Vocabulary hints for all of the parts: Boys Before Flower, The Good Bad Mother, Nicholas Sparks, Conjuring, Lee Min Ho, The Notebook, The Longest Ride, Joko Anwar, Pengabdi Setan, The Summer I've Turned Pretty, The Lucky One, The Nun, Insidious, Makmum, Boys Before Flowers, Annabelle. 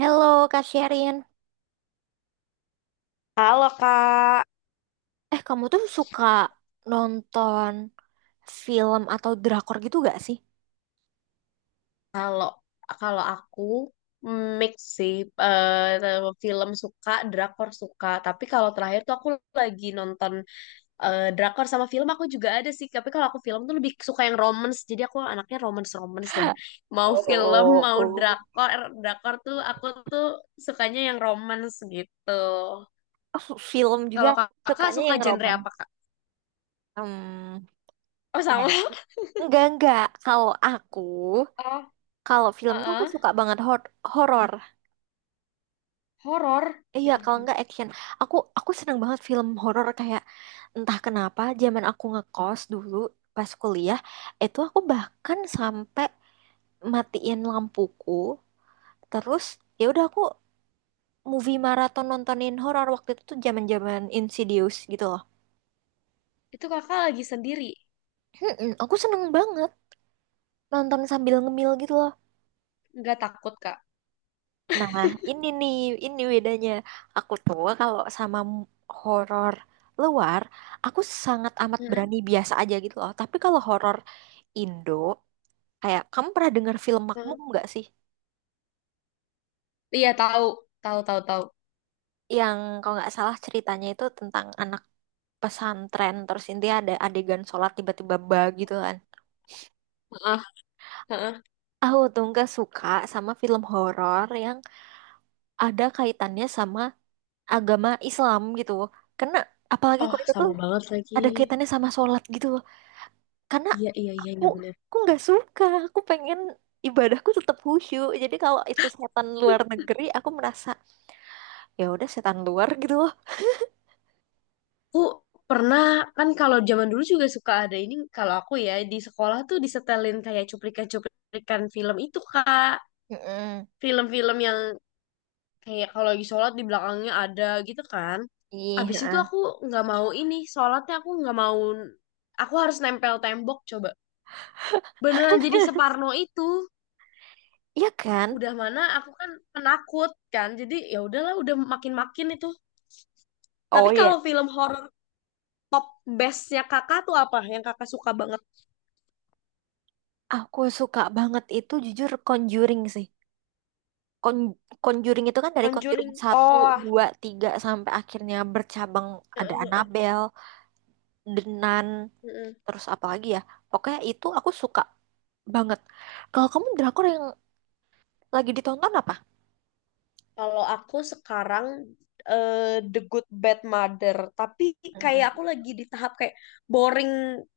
Halo Kak Sherin, Halo Kak. Kamu tuh suka nonton film atau drakor gitu gak sih? Kalau kalau aku mix sih, film suka, drakor suka. Tapi kalau terakhir tuh aku lagi nonton drakor, sama film aku juga ada sih. Tapi kalau aku film tuh lebih suka yang romance. Jadi aku anaknya romance romance ya. Mau film Oh, mau oh. drakor. Drakor tuh aku tuh sukanya yang romance gitu. Oh, film juga Kalau kakak sukanya suka yang genre romans. apa kak? Hmm, Oh ya. sama. Enggak enggak. Kalau aku, Oh, kalau film tuh aku heeh. suka banget horor. Horor. Iya, Ya kalau ampun. enggak action. Aku seneng banget film horor kayak entah kenapa zaman aku ngekos dulu pas kuliah, itu aku bahkan sampai matiin lampuku. Terus ya udah aku movie maraton nontonin horor waktu itu tuh zaman-zaman Insidious gitu loh. Itu kakak lagi sendiri, Mm-mm, aku seneng banget nonton sambil ngemil gitu loh. nggak takut kak? Nah, ini nih, ini bedanya. Aku tuh kalau sama horor luar, aku sangat amat Heeh, berani biasa aja gitu loh. Tapi kalau horor Indo, kayak kamu pernah dengar film Makmum heeh. nggak sih? Iya tahu, tahu, tahu, tahu. Yang kalau nggak salah ceritanya itu tentang anak pesantren terus intinya ada adegan sholat tiba-tiba bah gitu kan. Heeh, heeh. Aku tuh nggak suka sama film horor yang ada kaitannya sama agama Islam gitu. Karena apalagi Oh, kalau itu tuh sama banget lagi. ada kaitannya sama sholat gitu. Karena Iya, iya, iya, aku iya bener. aku nggak suka. Aku pengen ibadahku tetap khusyuk. Jadi kalau itu setan luar negeri, aku merasa ya udah setan luar gitu loh. Aku pernah, kan kalau zaman dulu juga suka ada ini, kalau aku ya, di sekolah tuh disetelin kayak cuplikan-cuplikan film itu, Kak. Mm-mm. Film-film yang kayak kalau lagi sholat di belakangnya ada gitu kan. Abis itu Iya. aku nggak mau ini, sholatnya aku nggak mau, aku harus nempel tembok coba. Beneran jadi separno itu. Iya kan? Udah mana aku kan penakut kan, jadi ya udahlah udah makin-makin itu. Oh Tapi kalau iya. film horor top bestnya kakak tuh apa yang kakak suka banget? Aku suka banget itu jujur Conjuring sih. Con- Conjuring itu kan dari Conjuring Conjuring. satu Oh. 2 3 sampai akhirnya bercabang ada Annabelle, The Nun, Mm-mm. terus apa lagi ya? Pokoknya itu aku suka banget. Kalau kamu drakor yang lagi ditonton apa? Kalau aku sekarang, eh, The Good Bad Mother, tapi kayak Mm-mm. aku lagi di tahap kayak boring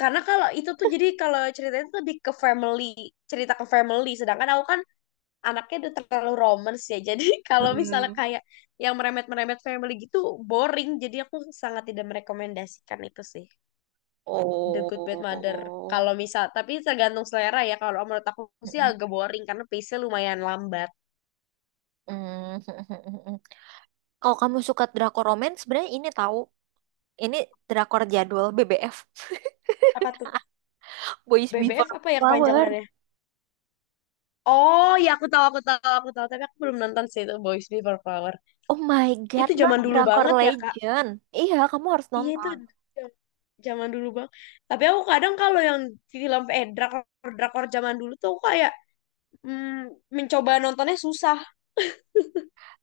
karena kalau itu tuh, jadi kalau ceritanya tuh lebih ke family, cerita ke family. Sedangkan aku kan anaknya udah terlalu romance ya. Jadi kalau misalnya Mm-mm. kayak yang meremet-meremet family gitu boring. Jadi aku sangat tidak merekomendasikan itu sih. The Good Bad Mother. Oh. Kalau misal, tapi tergantung selera ya. Kalau menurut aku sih Mm-mm. agak boring karena pace-nya lumayan lambat. Mm-mm. Kalau kamu suka drakor romance, sebenarnya ini tahu, ini drakor jadwal BBF, Apa tuh? Boys Before BBF apa ya Flower. kepanjangannya? Oh ya aku tahu, aku tahu, aku tahu, tapi aku belum nonton sih itu Boys Before Flower. Oh my God, Itu itu zaman dulu drakor banget ya Kak. legend. Iya, kamu harus Iya itu nonton. j- zaman dulu bang. Tapi aku kadang kalau yang film, drakor, zaman dulu tuh aku kayak mencoba nontonnya susah.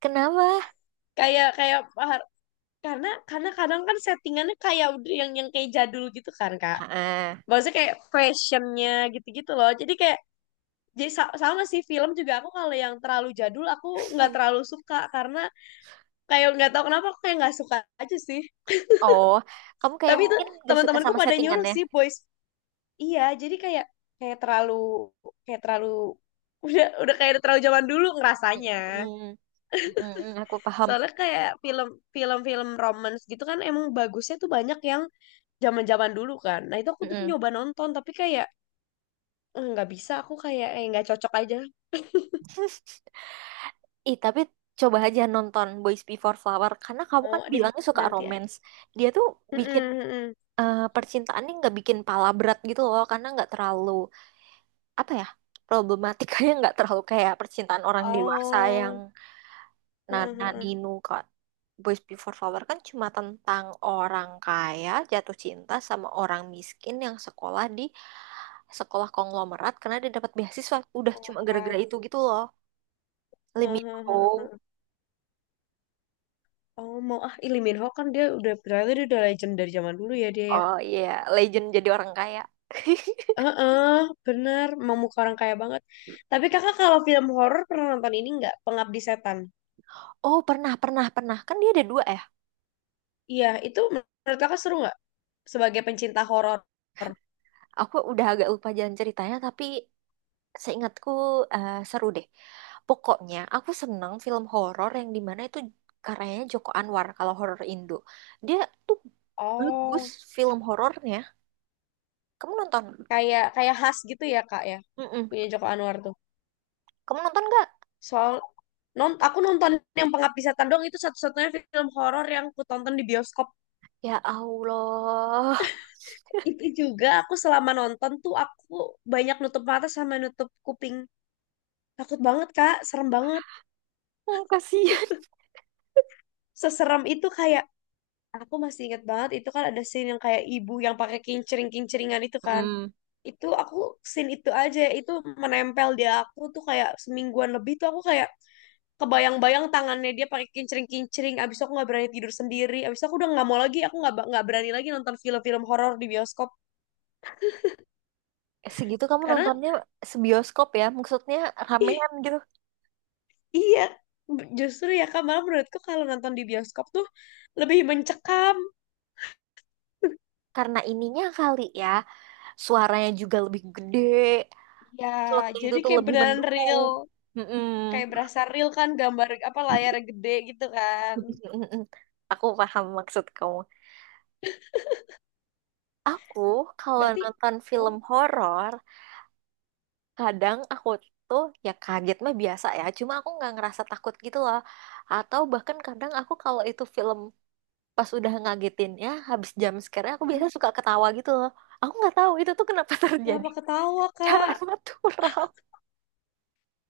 Kenapa? Kayak kayak, karena kadang kan settingannya kayak udah yang kayak jadul gitu kan kak, Heeh. maksudnya kayak fashionnya gitu-gitu loh. Jadi sama sih film juga aku kalau yang terlalu jadul aku nggak terlalu suka karena kayak nggak tahu kenapa aku kayak nggak suka aja sih. Oh, kamu kayak Tapi itu mungkin gak suka teman-temanku sama pada nyuruh settingannya. sih boys, iya jadi kayak kayak terlalu, udah kayak terlalu zaman dulu ngerasanya. Hmm, mm, mm, aku paham. Soalnya kayak film-film romance gitu kan emang bagusnya tuh banyak yang zaman-zaman dulu kan. Nah, itu aku Mm, tuh mm. nyoba nonton tapi kayak, "Eh, nggak bisa aku kayak eh nggak cocok aja." Ih, tapi coba aja nonton Boys Before Flower. Karena kamu Mau kan deh bilangnya suka nanti ya. romance. Dia tuh Mm-mm, bikin mm-mm. Percintaannya nggak bikin pala berat gitu loh. Karena nggak terlalu, apa ya, problematikanya nggak terlalu kayak percintaan orang dewasa yang Oh, heeh, Nana heeh. Ninu kok. Boys Before Flower kan cuma tentang orang kaya jatuh cinta sama orang miskin yang sekolah di sekolah konglomerat karena dia dapat beasiswa. Udah cuma gara-gara Pemeran. itu gitu loh. Lee Min Heeh, heeh, Ho. heeh. Oh, mau ah Lee Min Ho. Kan dia udah berarti dia udah legend dari zaman dulu ya dia ya. Oh iya, legend jadi orang kaya. Heeh, benar, mau muka orang kaya banget. Tapi kakak kalau film horor pernah nonton ini nggak? Pengabdi Setan. Oh, pernah, pernah, pernah. Kan dia ada dua ya. Iya, itu menurut kakak seru nggak, sebagai pencinta horor? Aku udah agak lupa jalan ceritanya, tapi seingatku seru deh. Pokoknya aku seneng film horor yang dimana itu karyanya Joko Anwar kalau horor Indo. Dia tuh bagus Oh. film horornya. Kamu nonton? Kayak kayak khas gitu ya, Kak ya. Mm-mm. Punya Joko Anwar tuh. Kamu nonton nggak? Soal aku nonton yang Pengabdi Setan doang, itu satu-satunya film horor yang aku tonton di bioskop. Ya Allah. Itu juga aku selama nonton tuh aku banyak nutup mata sama nutup kuping. Takut banget, Kak. Serem banget. Hmm, kasihan. Seserem itu kayak aku masih ingat banget itu kan ada scene yang kayak ibu yang pakai kincering-kinceringan itu kan. Mm. Itu scene itu aja itu menempel di aku tuh kayak semingguan lebih, tuh aku kayak kebayang-bayang tangannya dia pakai kincring-kincring. Abis itu aku nggak berani tidur sendiri. Abis itu aku udah nggak mau lagi, aku nggak berani lagi nonton film-film horor di bioskop Segitu kamu karena, nontonnya sebioskop ya? Maksudnya ih, ramean gitu. iya, justru ya kak, malah menurutku kalau nonton di bioskop tuh lebih mencekam. Karena ininya kali ya, suaranya juga lebih gede. Ya Sound itu jadi tuh kayak lebih beneran mendukung. real, Mm-mm. kayak berasa real kan, gambar apa layar gede gitu kan. Mm-mm. Aku paham maksud kamu. Aku kalau Berarti nonton oh, film horor, kadang aku tuh ya kaget mah biasa ya. Cuma aku nggak ngerasa takut gitu loh. Atau bahkan kadang aku kalau itu film pas udah ngagetin ya, habis jam scare aku hmm, biasa suka ketawa gitu loh. Aku nggak tahu itu tuh kenapa terjadi kenapa ketawa secara kak, natural.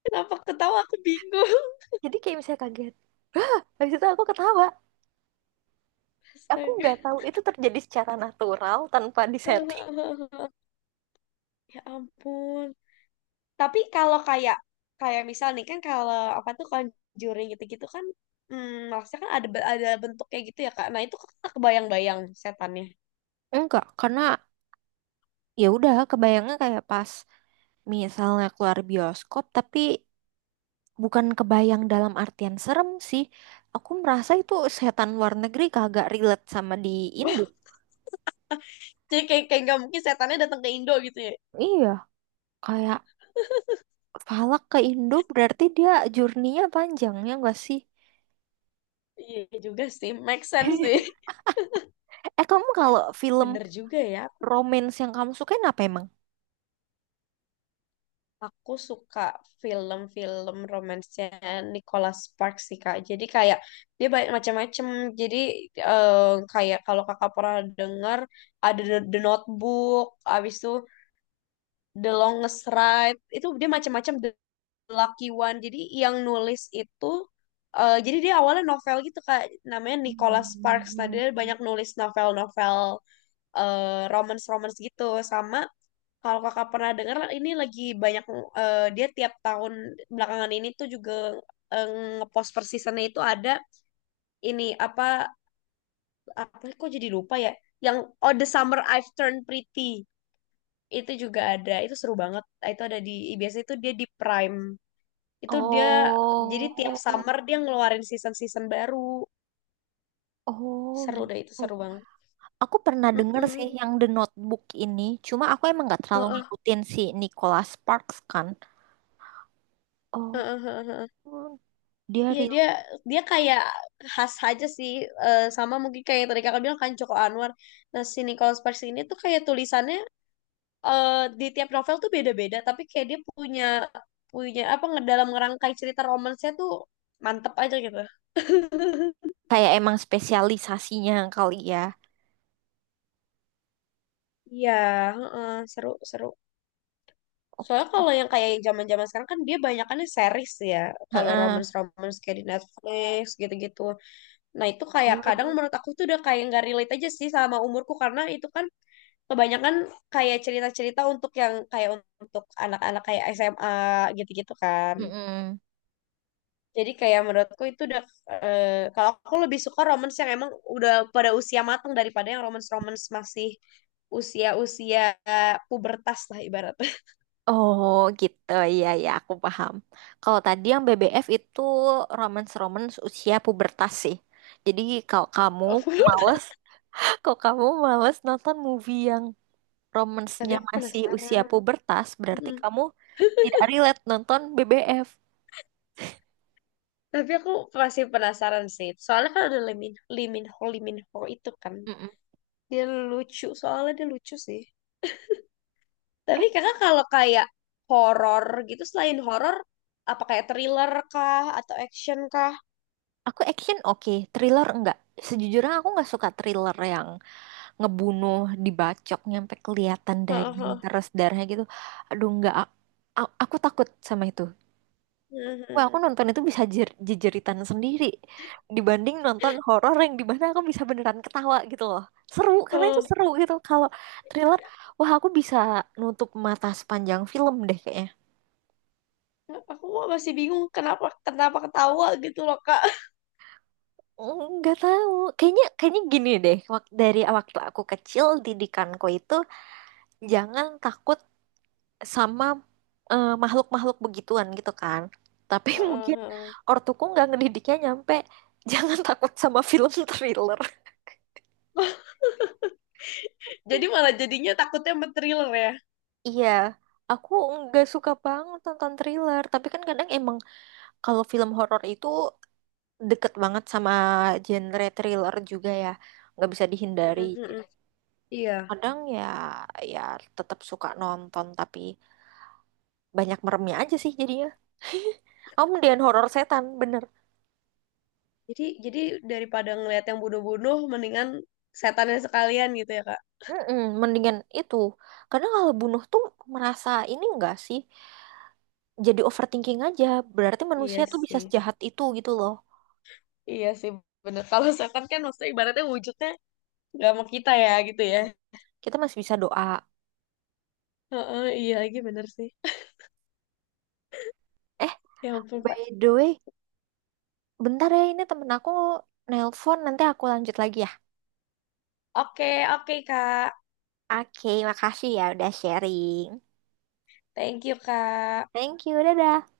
kenapa ketawa aku bingung. Jadi kayak misalnya kaget, habis itu aku ketawa. Aku Astaga. nggak tahu itu terjadi secara natural tanpa disetting. Ya ampun. Tapi kalau kayak kayak misal nih kan, kalau apa tuh Conjuring gitu-gitu kan, maksudnya kan ada bentuk kayak gitu ya Kak. Nah, itu Kakak kebayang-bayang setannya. Enggak, karena ya udah kebayangnya kayak pas misalnya keluar bioskop, tapi bukan kebayang dalam artian serem sih. Aku merasa itu setan luar negeri kagak relate sama di Indo. Jadi kayak kayak nggak mungkin setannya datang ke Indo gitu ya. Iya, kayak Falak ke Indo berarti dia journey-nya panjang ya nggak sih? Iya juga sih, make sense sih. Eh, kamu kalau film Bener juga ya. romance yang kamu sukain apa emang? Aku suka film-film romansnya Nicholas Sparks sih Kak. Jadi kayak dia banyak macam-macam. Jadi kayak kalau Kakak pernah dengar ada The Notebook, abis itu The Longest Ride, itu dia macam-macam, The Lucky One, jadi yang nulis itu, jadi dia awalnya novel gitu kak, namanya Nicholas Sparks. Nah Hmm. dia banyak nulis novel-novel romance-romance gitu, sama kalau kakak pernah dengar ini lagi banyak, dia tiap tahun belakangan ini tuh juga, eh, ngepost per seasonnya itu ada ini apa, kok jadi lupa ya, yang, oh, The Summer I've Turned Pretty, itu juga ada, itu seru banget, itu ada di, biasanya itu dia di Prime, itu dia jadi tiap Oh, summer dia ngeluarin season-season baru, oh seru deh itu gitu. seru banget. Aku pernah denger sih Mm-mm. yang The Notebook ini. Cuma aku emang nggak terlalu Heeh, ngikutin si Nicholas Sparks kan. Oh, heeh, heeh, heeh. Oh, dia Iya real dia dia kayak khas aja sih, sama mungkin kayak yang tadi kakak bilang kan, Joko Anwar. Nah si Nicholas Sparks ini tuh kayak tulisannya, eh, di tiap novel tuh beda-beda, tapi kayak dia punya punya apa, ngedalam ngerangkai cerita romansnya tuh mantep aja gitu. kayak emang spesialisasinya kali ya. Iya, heeh, seru seru. Soalnya Oke. kalau yang kayak zaman-zaman sekarang kan dia banyakannya series ya. Kalau Heeh. romance-romance kayak di Netflix gitu-gitu. Nah, itu kayak Iya lagi. kadang menurut aku tuh udah kayak nggak relate aja sih sama umurku, karena itu kan kebanyakan kayak cerita-cerita untuk yang kayak untuk anak-anak kayak SMA gitu-gitu kan. Mm-mm. Jadi kayak menurutku itu udah, eh, kalau aku lebih suka romance yang emang udah pada usia matang, daripada yang romance-romance masih usia-usia pubertas lah ibarat. Oh gitu, iya ya aku paham. Kalau tadi yang BBF itu romance-romance usia pubertas sih. Jadi kalau kamu Oh, males, kalau kamu males nonton movie yang tapi romance-nya aku masih usia penasaran. pubertas, berarti Mm-mm. kamu tidak relate nonton BBF. Tapi aku masih penasaran sih. Soalnya kan ada Liminho Liminho itu kan. Mm-mm. Dia lucu, soalnya dia lucu sih. Tapi kakak kalau kayak horor gitu selain horor apa kayak thriller kah atau action kah? Aku action oke, thriller enggak. Sejujurnya aku nggak suka thriller yang ngebunuh dibacok nyampe kelihatan Heeh. daging Heeh. terus darahnya gitu. Aduh nggak, aku takut sama itu. Mm-hmm. Wah, aku nonton itu bisa jejeritan sendiri dibanding nonton horor yang di mana aku bisa beneran ketawa gitu loh. Seru, karena itu Heeh. seru gitu. Kalau thriller, wah aku bisa nutup mata sepanjang film deh kayaknya. Aku mah masih bingung kenapa kenapa ketawa gitu loh Kak. Nggak tahu. Kayaknya kayaknya gini deh. Dari waktu aku kecil didikanku itu jangan takut sama makhluk-makhluk begituan gitu kan. Tapi Heeh. mungkin Heeh. ortuku nggak ngedidiknya nyampe jangan takut sama film thriller. Jadi malah jadinya takutnya sama thriller ya. Iya, aku nggak suka banget nonton thriller. Tapi kan kadang emang kalau film horor itu deket banget sama genre thriller juga ya. Nggak bisa dihindari. Heeh. Heeh. Iya. Kadang ya, ya tetap suka nonton tapi banyak meremnya aja sih jadinya. Aku mendingan horor setan, bener. Jadi daripada ngeliat yang bodoh-bodoh, mendingan setannya sekalian gitu ya, Kak. Mm-mm, mendingan itu. Karena kalau bunuh tuh merasa ini enggak sih? Jadi overthinking aja. Berarti manusia Iya tuh bisa sih. sejahat itu gitu loh. Iya sih, bener. Kalau setan kan maksudnya ibaratnya wujudnya nggak mau kita ya gitu ya. Kita masih bisa doa. Heeh, iya lagi bener sih. Eh, Ya ampun, by Pak. the way, bentar ya ini temen aku nelpon. Nanti aku lanjut lagi ya. Oke, oke, Kak. Oke, makasih ya udah sharing. Thank you, Kak. Thank you, dadah.